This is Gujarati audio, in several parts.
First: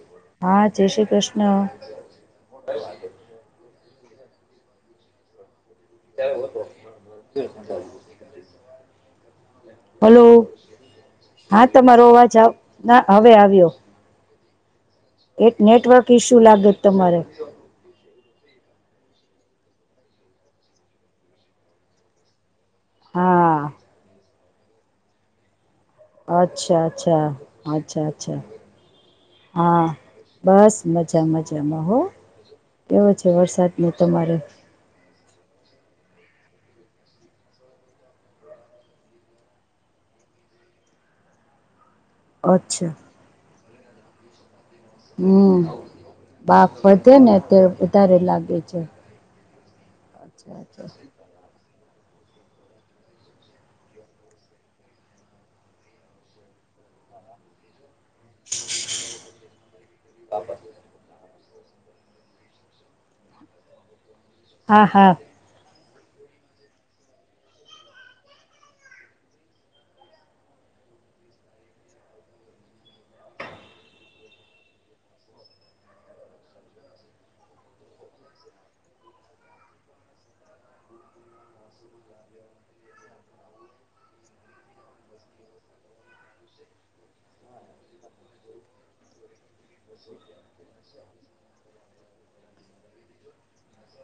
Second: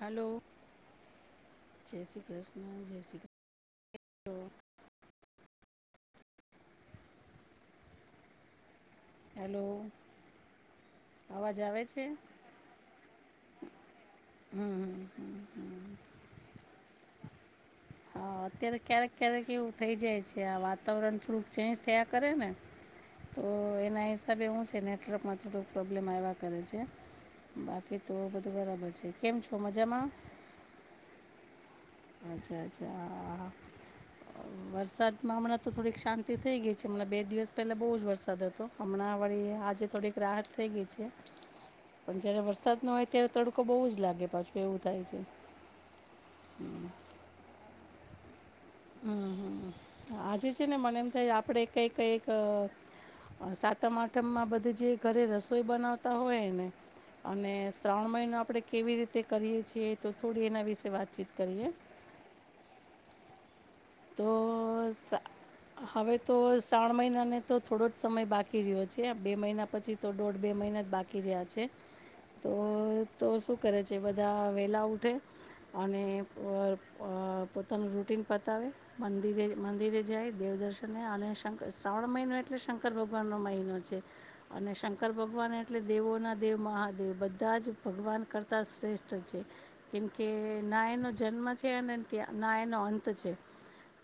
હલો હા જય શ્રી કૃષ્ણ હ તો તો [unintelligible] હેલો હલો અવાજ હા આવે છે તમારો અવાજ આવ હવે આવ્યો હમ હમ એક હમ. નેટવર્ક ઈસ્યુ લાગે તમારે હા અત્યારે ક્યારેક ક્યારેક એવું થઈ જાય છે આ વાતાવરણ થોડુંક ચેન્જ થયા કરે ને તો હા એના હિસાબે હું છે નેટવર્કમાં થોડું પ્રોબ્લેમ આવ્યા કરે છે અચ્છા અચ્છા બાકી અચ્છા તો અચ્છા બધું બરાબર છે કેમ છો હા મજામાં બસ મજા મજામાં હો અચ્છા અચ્છા કેવો છે હા હા વરસાદ ન તમારે વરસાદમાં હમણાં તો થોડીક શાંતિ થઈ ગઈ છે હમણાં બે દિવસ પહેલા બહુ જ વરસાદ હતો હમણાં વળી આજે થોડીક રાહત થઈ ગઈ છે પણ જયારે વરસાદ અચ્છા નો હોય ત્યારે તડકો બહુ જ લાગે પાછું એવું થાય છે હમ બાપ વધે ને અત્યારે વધારે લાગે છે હમ હમ આજે અચ્છા છે ને અચ્છા મને એમ થાય આપડે કઈ કઈક સાતમ આઠમમાં બધી જે ઘરે રસોઈ બનાવતા હોય ને અને ત્રણ મહિનો આપણે કેવી રીતે કરીએ છીએ તો થોડી એના વિશે વાતચીત કરીએ તો હા હા હવે તો શ્રણ મહિના ને તો થોડો જ સમય બાકી રહ્યો છે બે મહિના પછી તો દોઢ બે મહિના બાકી રહ્યા છે તો શું કરે છે બધા વેલા ઉઠે અને પોતાનું રૂટિન પતાવે મંદિરે મંદિરે જાય દેવદર્શન અને શંકર શ્રાવણ મહિનો એટલે શંકર ભગવાનનો મહિનો છે. અને શંકર ભગવાન એટલે દેવોના દેવ મહાદેવ બધા જ ભગવાન કરતા શ્રેષ્ઠ છે. કેમ કે નાયનો જન્મ છે અને ત્યા ના એનો અંત છે.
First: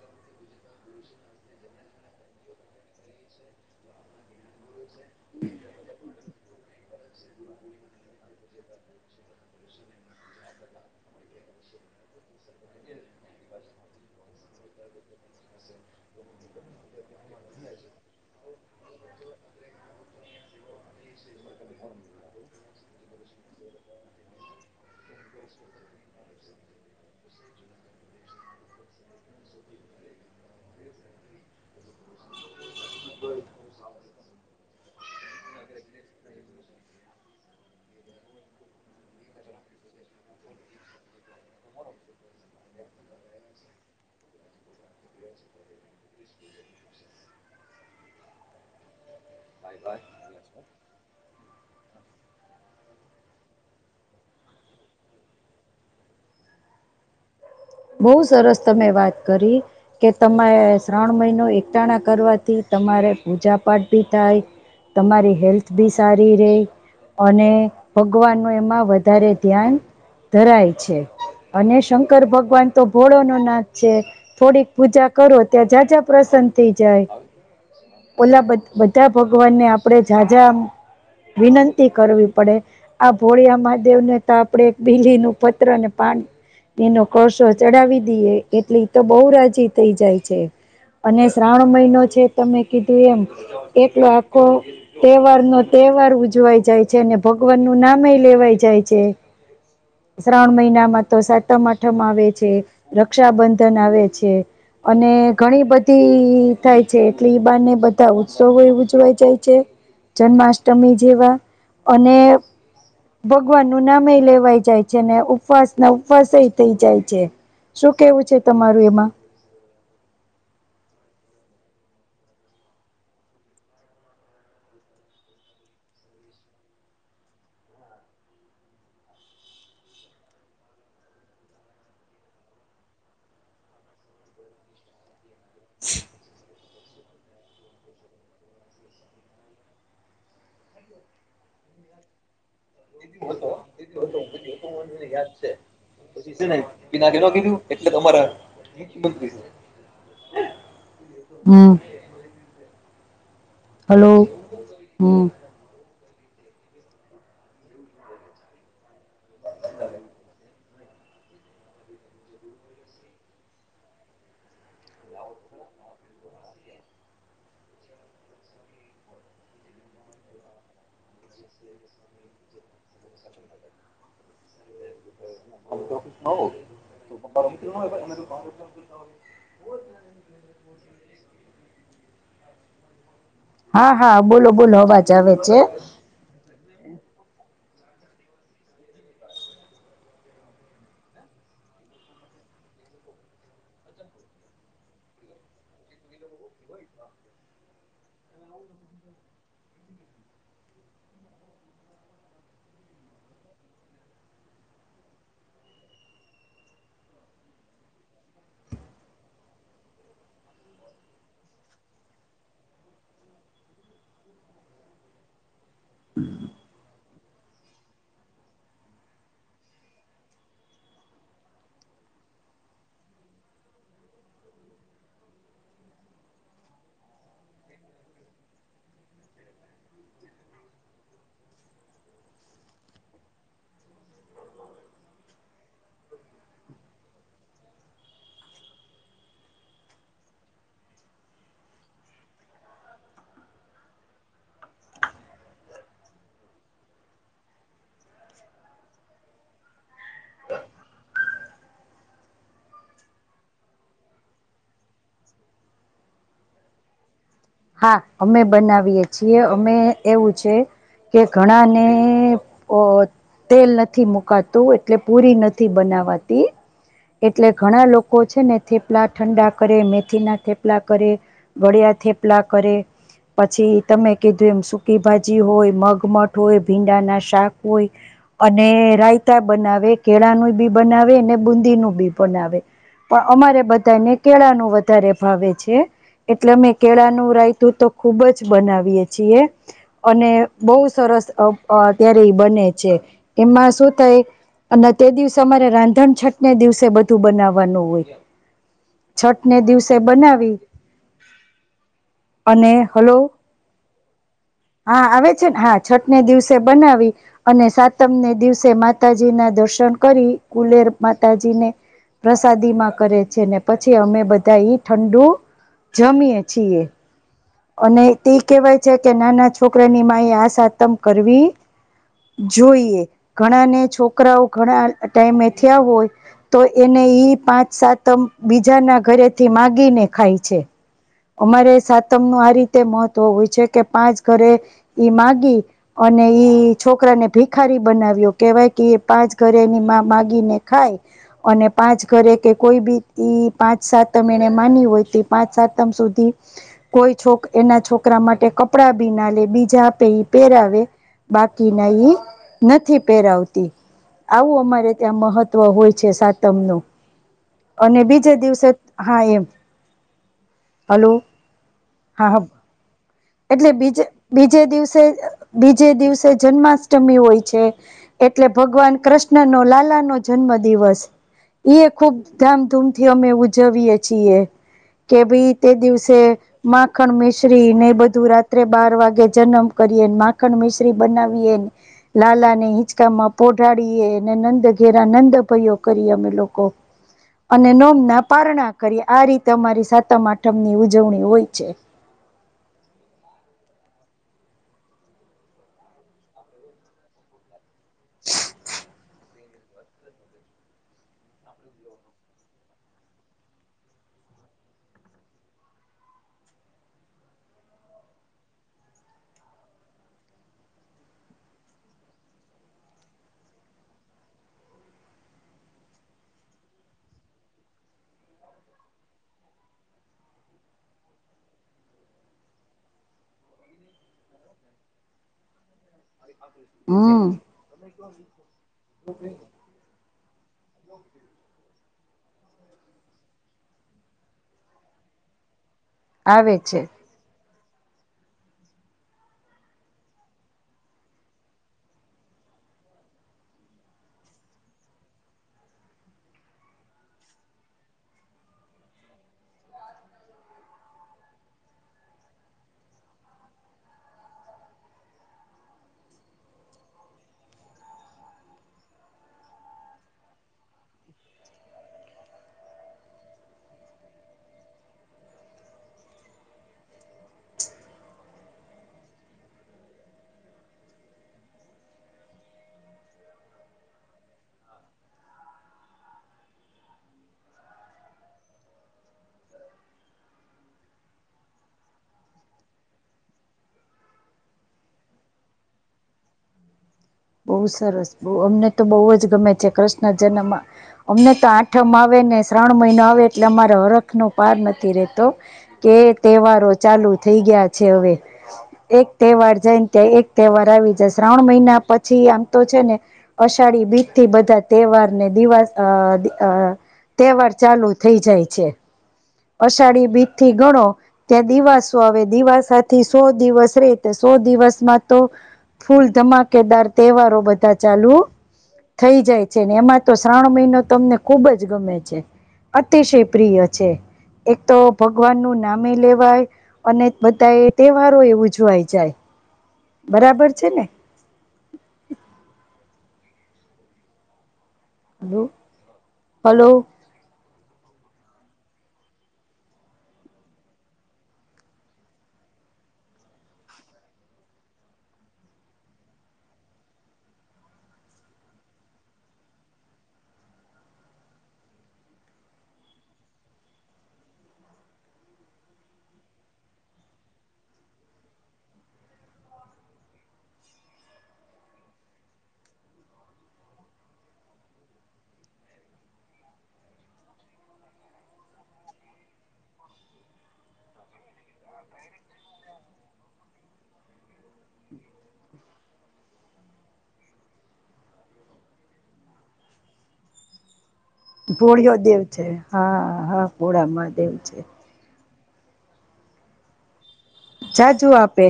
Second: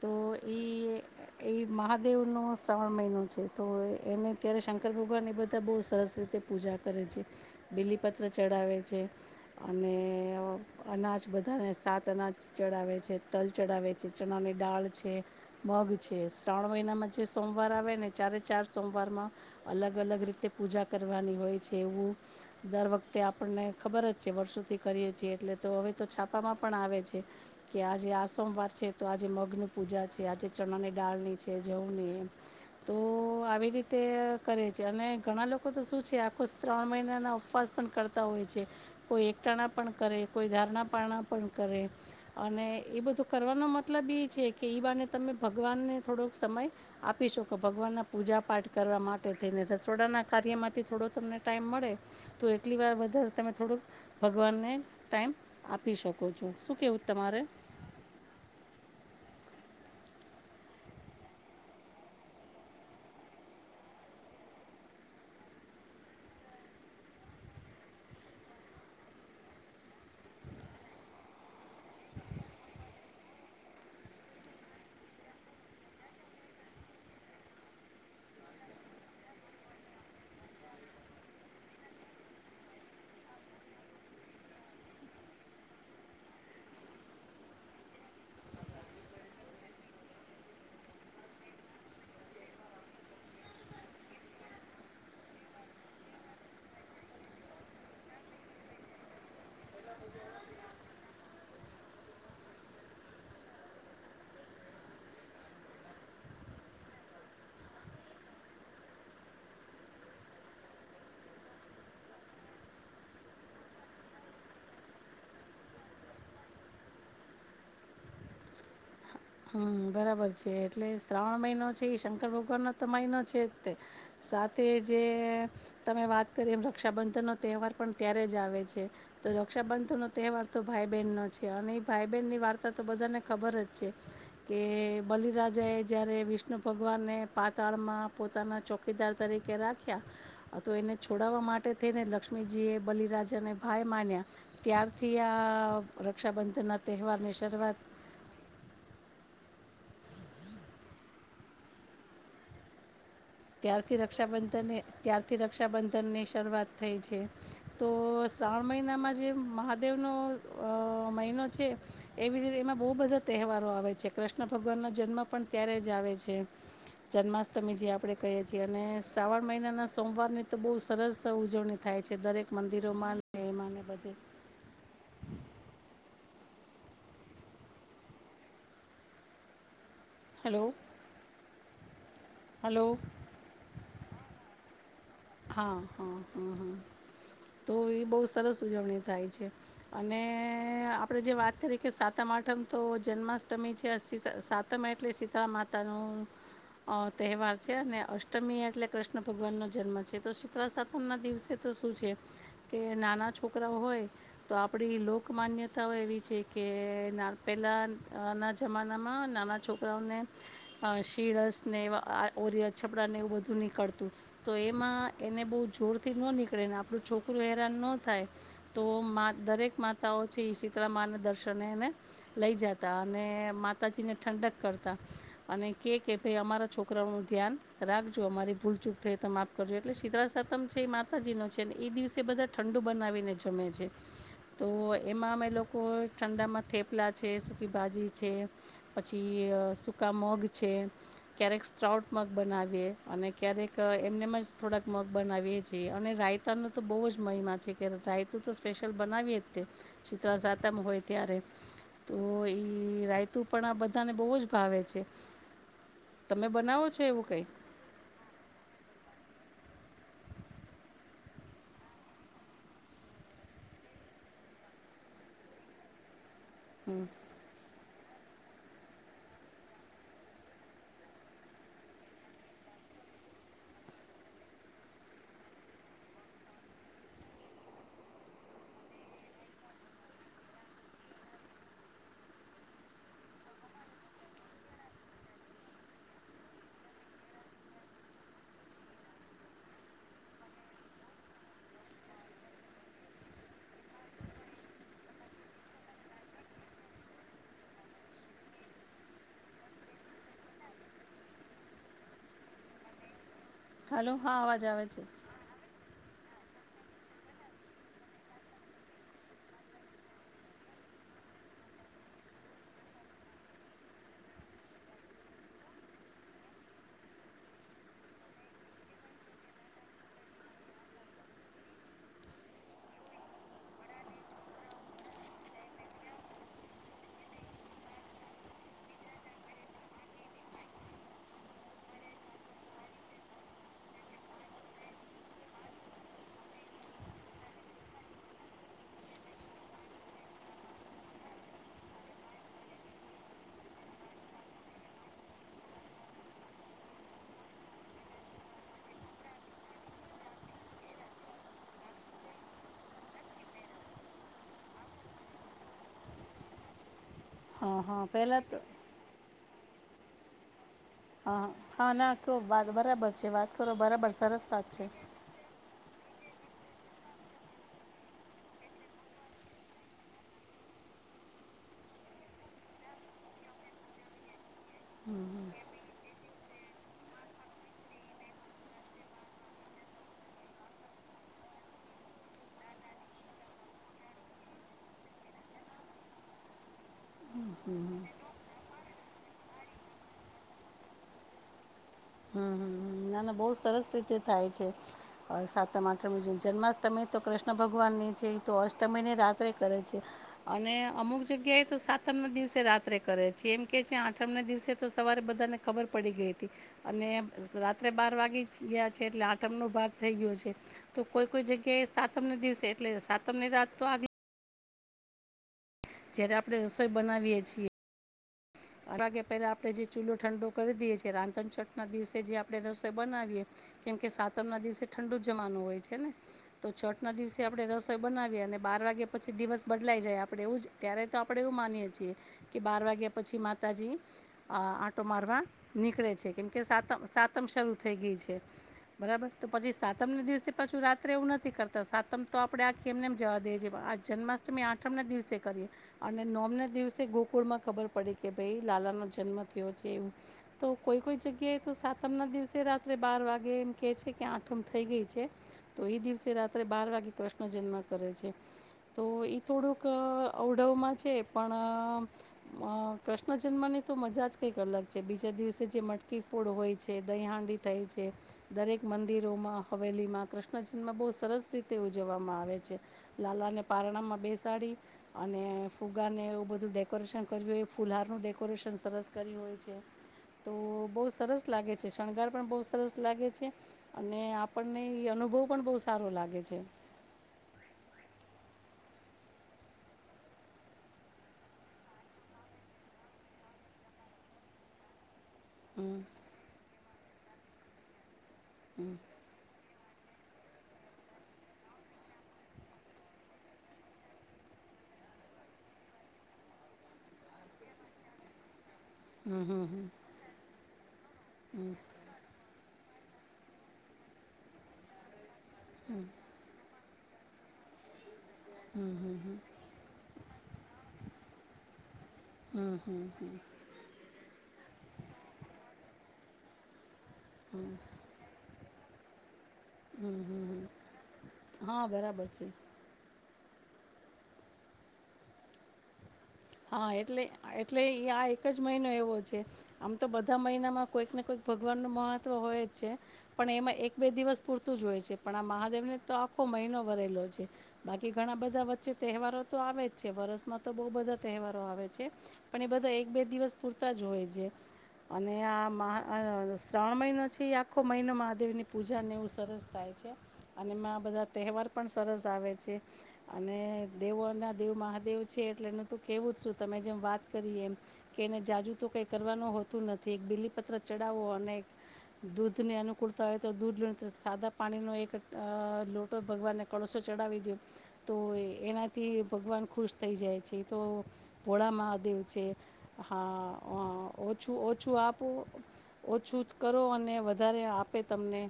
તો એ એ મહાદેવનો શ્રાવણ મહિનો છે. તો એને ત્યારે શંકર ભગવાન એ બધા બહુ સરસ રીતે પૂજા કરે છે. બીલીપત્ર ચડાવે છે. અને અનાજ બધાને સાત અનાજ ચડાવે છે. તલ ચડાવે છે ચણાની દાળ છે. મગ છે. શ્રાવણ મહિનામાં જે સોમવાર આવેને ચારે ચાર સોમવારમાં અલગ અલગ રીતે પૂજા કરવાની હોય છે. એવું દર વખતે આપડને ખબર જ છે. વર્ષોથી કરીએ છીએ એટલે તો હવે તો છાપામાં પણ આવે છે, કે આજે આ સોમવાર છે તો આજે મગની પૂજા છે. આજે ચણાની દાળની છે. જવની તો આવી તે કરે છે. અને ઘણા લોકો તો શું છે, આખો શ્રાવણ મહિનાના ઉપવાસ પણ કરતા હોય છે. કોઈ એકટાણા પણ કરે, કોઈ ધારણા-પારણા પણ કરે અને એ બધું કરવાનો મત મતલબ ઈ છે કે ઈબાને તમે ભગવાનને થોડોક સમય આપી શકો. ભગવાનના પૂજા પાઠ કરવા માટે થઈને રસોડા ના કાર્યમાંથી થોડો તમને ટાઈમ મળે તો એટલી વાર વધારે તમે થોડુંક ભગવાનને ટાઈમ આપી શકો છો. શું કેવું તમારે બઉ સરસ તમે વાત કરી કે તમારે શ્રાવણ મહિનો એકટાણા કરવાથી તમારે પૂજા પાઠ ભી થાય તમારી હેલ્થ બી સારી રે અને ભગવાનનું એમાં વધારે ધ્યાન ધરાય છે. અને શંકર ભક્ત ભગવાન તો ભોળોનો નાથ છે. થોડીક પૂજા કરો તો જા જા પ્રસન્ન થઈ જાય. ઓલા બધ બધા ભગવાનને આપડે જા જા વિનંતી કરવી પડે. આ ભોળિયા મહાદેવને તો આપડે બીલીનું પત્રને પાણ એનો કળસો ચડાવી દઈએ એટલે ઈ તો બઉ રાજી થઈ જાય છે. અને શ્રાવણ મહિનો છે. તમે કીધું એમ એટલો આખો તહેવાર નો તે તહેવાર ઉજવાય જાય છે. ને ભગવાનનું નામય લેવાય જાય છે. શ્રાવણ મહિનામાં તો સાતમ-આઠમ આવે છે. રક્ષાબંધન આવે છે. અને ઘણી બધી થાય છે. એટલે ઈ બાને બધા ઉત્સવય ઉજવાય જાય છે. જન્માષ્ટમી જેવા અને ભગવાનનું નામય લેવાય જાય છે. ને ઉપવાસના ઉપવાસ થઈ જાય છે. શું કેવું છે તમારું એમાં હમ્મ બરા બર છે. એટલે શ્રાવણ મહિનો છે એ શંકર ભગવાનનો તો મહિનો છે જ તે સાથે જે તમે વાત કરી એમ રક્ષાબંધનનો તહેવાર પણ ત્યારે જ આવે છે. તો રક્ષાબંધન તહેવાર તો ભાઈ-બહેનનો છે. અને ઈ ભાઈ-બહેનની વાર્તાતો બધાને ખબર જ છે. કે, બલિરાજાએ જ્યારે વિષ્ણુ ભગવાનને પાતાળમાં પોતાના ચોકીદાર તરીકે કે રાખ્યા તો એને છોડવા માટે થઈને લક્ષ્મીજીએ બલિરાજાને ભાઈ માન્યા ત્યારથી આ રક્ષાબંધનના તહેવારની [unintelligible] શરૂઆત એટલે તમારે હમ્મ ત્યારથી રક્ષાબંધનને હમ ત્યારથી રક્ષાબંધન તનની શરૂઆત થઈ છે. તો શ્રાવણ મહિનામાં જે મહાદેવનો મહિનો છે એવી રીતે એમાં બઉ બધા તહેવારો આવે છે. કૃષ્ણ ભગવાનનો જન્મ પણ ત્યારે જ આવે છે જન્માષ્ટમી જે આપણેે કહીએ છીએ અને શ્રાવણ મહિનાના સોમવારની તો બહુ સરસ ઉજવણી થાય છે. દરેક મંદિરોમાં એમાને બધે [unintelligible] [unintelligible] હલો હલો હા હા બોલો બોલો અવાજ આવે છે હા હા હા હા તો એ બહુ સરસ ઉજવણી થાય છે અને આપણેે જે વાત કરીએ કે સાતમાઠ મ તો જન્માષ્ટમી છે સાતમ એટલે શીતાળ માતા નું અ તહેવાર છે અને અષ્ટમી એટલે કૃષ્ણ ભગવાન નો જન્મ છે તો શીતા સાતમ ના દિવસે તો શું છે કે નાના છોકરા હોય તો આપણી લોક માન્યતાઓ એવી છે કે પહેલા ના જમાનામાં નાના છોકરાઓને શીળસ ને ઓરિય છપડા ને એવું બધું નીકળતું તો એમાં એને બહુ જોરથી ન નીકળે ને આપણું છોકરું હેરાન ન થાય તો દરેક માતા છે શીતળામાંને દર્શને એને લઈ જતા અને માતાજીને ઠંડક કરતા અને કે કે ભાઈ અમારા છોકરાઓ નું ધ્યાન રાખજો અમારી ભૂલચૂક થઈ તો માફ કરજો એટલે શીતળા સતમ છે એ માતાજીનો છે ને એ દિવસે બધા ઠંડુ બનાવીને જમે છે. તો એમાં અમે લોકો ઠંડામાં થેપલા છે સુકી ભાજી છે પછી સૂકા મગ છે ક્યારેક સ્ટ્રાઉટ મગ બનાવીએ અને ક્યારેક એમને થોડાક મગ બનાવીએ છીએ અને રાયતાનો તો બહુ જ મહિમા છે કે રાયતું તો સ્પેશિયલ બનાવીએ જ. શીતળા સાતમ હોય ત્યારે તો રાયતુ પણ આ બધાને બહુ જ ભાવે છે તમે બનાવો છો એવું કઈ હા અમે બનાવીએ છીએ અમે એવું છે. કે ઘણાને અ તેલ નથી મુકાતું એટલે પુરી નથી બનાવાતી એટલે ઘણા લોકો લોકો છે ને થેપલા ઠંડા કરે મેથી ના થેપલા કરે ગળિયા થલા બાપલા કર પછી તમે કીધું એમ સુકી ભાજી હોય મગમઠ હોય ભીંડા ના શાક હોય અને રાયતા બનાવે કેળાનું બી બનાવે અનેને બુંદી નું બી બનાવે પણ અમારે બધાને કેળા ન વધારે ભાવે છે એટલે અમે કેળા નું રાયતું તો ખુબ જ બનાવીએ છીએ અને બહુ સરસ અત્યારે એ બને છે એમાં શું થાય અને તે દિવસે અમારે રાંધણછટ ને દિવસે બધું બનાવાનું હોય. છઠ ને દિવસે બનાવી અને હલો હાલો હા અવાજ આવે છે. હા છઠ ને દિવસે બનાવી અને સાતમને દિવસે માતાજી ના દર્શન કરી કુલેર માતાજી ને પ્રસાદી માં કરે છે ને પછી અમે બધા ઠંડુ જમીએ છી એ અને તે કેહેવાય છે કે નાના છોકરાની મા એ આ સાતમ કરવી જોઈએ ઘણા ને છોકરાઓ ઘણા ટાઈમે થયા હોય તો એને ઈ પાંચ સાતમ બીજાના ઘરેથી માગીને ખાય છે અમારે સાત તમનું આ રીતે મહત્વ હોય છે કે પાંચ ઘરે ઈ માગી અને ઈ છોકરા ભીખારી બનાવ્યો કેવાય કે એ પાંચ ઘરે એની મા માગીને ખાય અને પાંચ ઘરે કે કોઈ બી પાંચ સાતમ એને માની હોય તે પાંચ સાતમ સુધી કોઈ છોક એના છોકરા માટે કપડાં બી ના લે બીજા પે પહેરાવે બાકીને એ નથી પેરાવતી આવું અમારે ત્યાં મહત્વ હોય છે સાતમ નું હા અને હા બીજે પહેલાં તો દિવસે હા એમ હલો હા હા ના કત બરાબર છે વાત એટલે કરો બીજ બરાબર સરસ બીજે વાત છે. દિવસે બીજ જે દિવસે જન્માષ્ટમી હોય છે એટલે ભગવાન કૃષ્ણ નો લાલા નો જન્મ દિવસ એ ખૂબ ધામધૂમથી અમે ઉજવીયએ છીએ કે ભાઈ તે દિવસે માખણ મિશ્રી ને બધું રાત્રે બાર વાગે જન્મ કરીએ માખણ મિશ્રી બનાવીએ લાલા ને હિંચકા પોઢાડીએ અને નંદ ઘેરા નંદ ભાઈયો કરી અમે લોકો અને નોમ ના પારણા કરી આ રીતે અમારી સાતમ આઠમની ઉજવણી હોય છે હમ નાના બહ સરસ રીતે થાય છે સાતમાઠમ જન્માષ્ટમી તો કૃષ્ણ ભગવાન ને છે એ તો અષ્ટમય ને રાત ે છે અને અમુક જગ્યાએ તો સાતમ ના દિવસે રાત્રે કરે છે એમ કે છે આઠમ દિવસે તો સવારે બધા ને ખબર પડી ગઈ હતી અને રાત્રે બાર વાગી જ ગયા છે એટલે આઠમ નો ભાગ થઈ ગયો છે તો કોઈ કોઈ જગ્યાએ એ સાતમ દિવસે એટલે સાતમ ની રાત તો આગ જયારે આપણે રસોઈ બનાવીએ છીએ અગે પેલા આપણે જે ચૂલો ઠંડો કરી દેએીએ રાધનચટ ના દિવસે જે આપણેે રસોઈ બનાવીએ કેમ કે સાતર ના દિવસે ઠંડુ જ જવાનું હોય છે ને તો છઠ ના હમ દિવસે આપડણે રસોઈ બનાવીએ અને બાર વાગ્યા પછી દિવસ બદલાઈ જાય આપણે એવું જ ત્યારે આપણે એવું માનીએ છીએ કે બાર વાગ્યા પછી માતાજી આંટો મારવા નીકળે છે કેમ કે સાતમ સાતમ શરૂ થઈ ગઈ છે બરાબર તો પછી સાતમ ના દિવસે પાછું રાત્રે એવું નથી કરતા સાતમ તો આપડે કે એમને એમ જવા દેએ છે પણ આ જન્માષ્ટમી આઠમના દિવસે કરીએ અને નવમ ના દિવસે ગોકુળમાં ખબર પડે કે ભાઈ લાલા નો જન્મ થયો છે એવ તો કોઈ કોઈ જગ્યાએ તો સાતમ ના દિવસે રાત્રે બાર વાગે એમ કે છે કે આઠમ થઈ ગઈ છે તો એ દિવસે રાત્રે બાર વાગે કૃષ્ણ જન્મ કરે છે તો એ થોડુંક અવડવમાં છે પણ કૃષ્ણ જન્મ ની તો મજા જ કંઈક અલગ છે બીજા દિવસે જે મટકી ફોડ હોય છે દહી હાંડી થાય છે દરેક મંદિરોમાં હવેલીમાં કૃષ્ણ જન્મમાં બહુ સરસ રીતે ઉજવવામાં આવે છે લાલા ને પારણામાં બેસાડી અને ફુગાને એવું બધું ડેકોરેશન કર્યું ફુલહારનું ડેકોરેશન સરસ કરી હોય છે તો બહુ સરસ લાગે છે શણગાર પણ બહુ સરસ લાગે છે અને આપણને અનુભવ પણ બહુ સારો લાગે છે બહુ સરસ બ અમને તો બહુ જ ગમે છે કૃષ્ણ જન્મ અમને તો આઠમ આવેને શ્રણ મહિનો આવે એટલે અમારે હરખનો પાર નથી રહેતો કે હમ તહેવારો ચાલુ થઈ ગયા છે હવે એક તહેવાર જને ત્યા એક તહેવાર આવી જ શ્રાવણ મહિના પ છી આમ તો છે ને અષાઢી બીજ થી બધા તહેવારને દવાસ તહેવાર ચાલુ થઇ જાય છે હમ હમ હમ થી ગણો ત્યાં દિવાસો આવે દિવાસાથી સો દિવસ રે તો સો દિવસમાં તો ફૂલ ધમાકેદાર તહેવારો બધા ચાલુ થઈ જાય છે ને એમાં તો શ્રાવણ મહિનો તમને ખુબ જ ગમે છે અતિશય પ્રિય છે એક તો ભગવાન નું નામે લેવાય અને બધા એ તહેવારો એ ઉજવાય જાય હમ બરાબર હમ છે ને હ હા બરાબર છે હ હા એટલે એટલે આ એક જ મહિનો એવો છે આમ તો બધા મહિનામાં કોઈક ને કોઈક ભગવાન ન મહત્વ હોય જ છે પણ પણ એમાં એક બે દિવસ પૂરતું જ હોય છે પણ આ મહાદેવ ને તો આખો મહિનો ભરેલો છે બાકી ઘણા બધા વચ્ચે તહેવારો તો આવે જ છે વરસમાં તો બહ બધા તહેવારો આવે છે પણ એ બધા એક બે દિવસ પૂરતા જ હોય છે અને આ શ્રણ મહિનો છે એ આખો મહિનો મહાદેવ ની પૂજા ને એવું સરસ થાય અને એમાં બધા તહેવાર પણ સરસ આવે છે અને દેવોના દેવમાં દેવ છે એટલે કેવું જ છું તમે જેમ વાત કરી એમ કે એને જાજુ તો કઈ કરવાનું હોતું નથી એક બિલ્લી પત્ર ચડ ત અ અનેક દૂધ ની અનુકૂળતા હોય તો દૂધ લો સાદા પાણી નો એક લોટો ભગવાનને કળશો ચાવી દ તો એનાથી ભગવાન ખુશ થઈ જાય છે તો ભોળા ભોળિયો મહાદેવ દેવ છે હા ભોળા મહાદેવ ઓછું છે ઓછું આપું ઓછું કરો અને વધારે આપે તમને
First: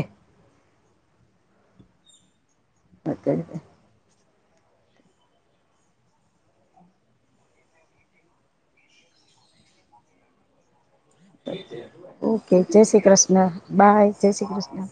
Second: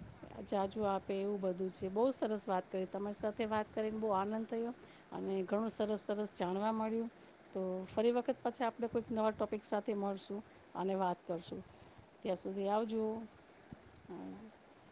જાજ આપે એવું બધું છે બહુ સરસ વાત કરી તમારી સાથે વાત કરીને બહુ આનંદ થયો અને ઘણું સરસ સરસ જાણવા મળ્યું તો ફરી વખત પછી આપણે કોઈક નવા ટોપિક સાથે મળશું અને વાત કરશું ત્યાં ઓકે સુધી જય આવજો શ્રી કૃષ્ણ બાય જય શ્રી કૃષ્ણ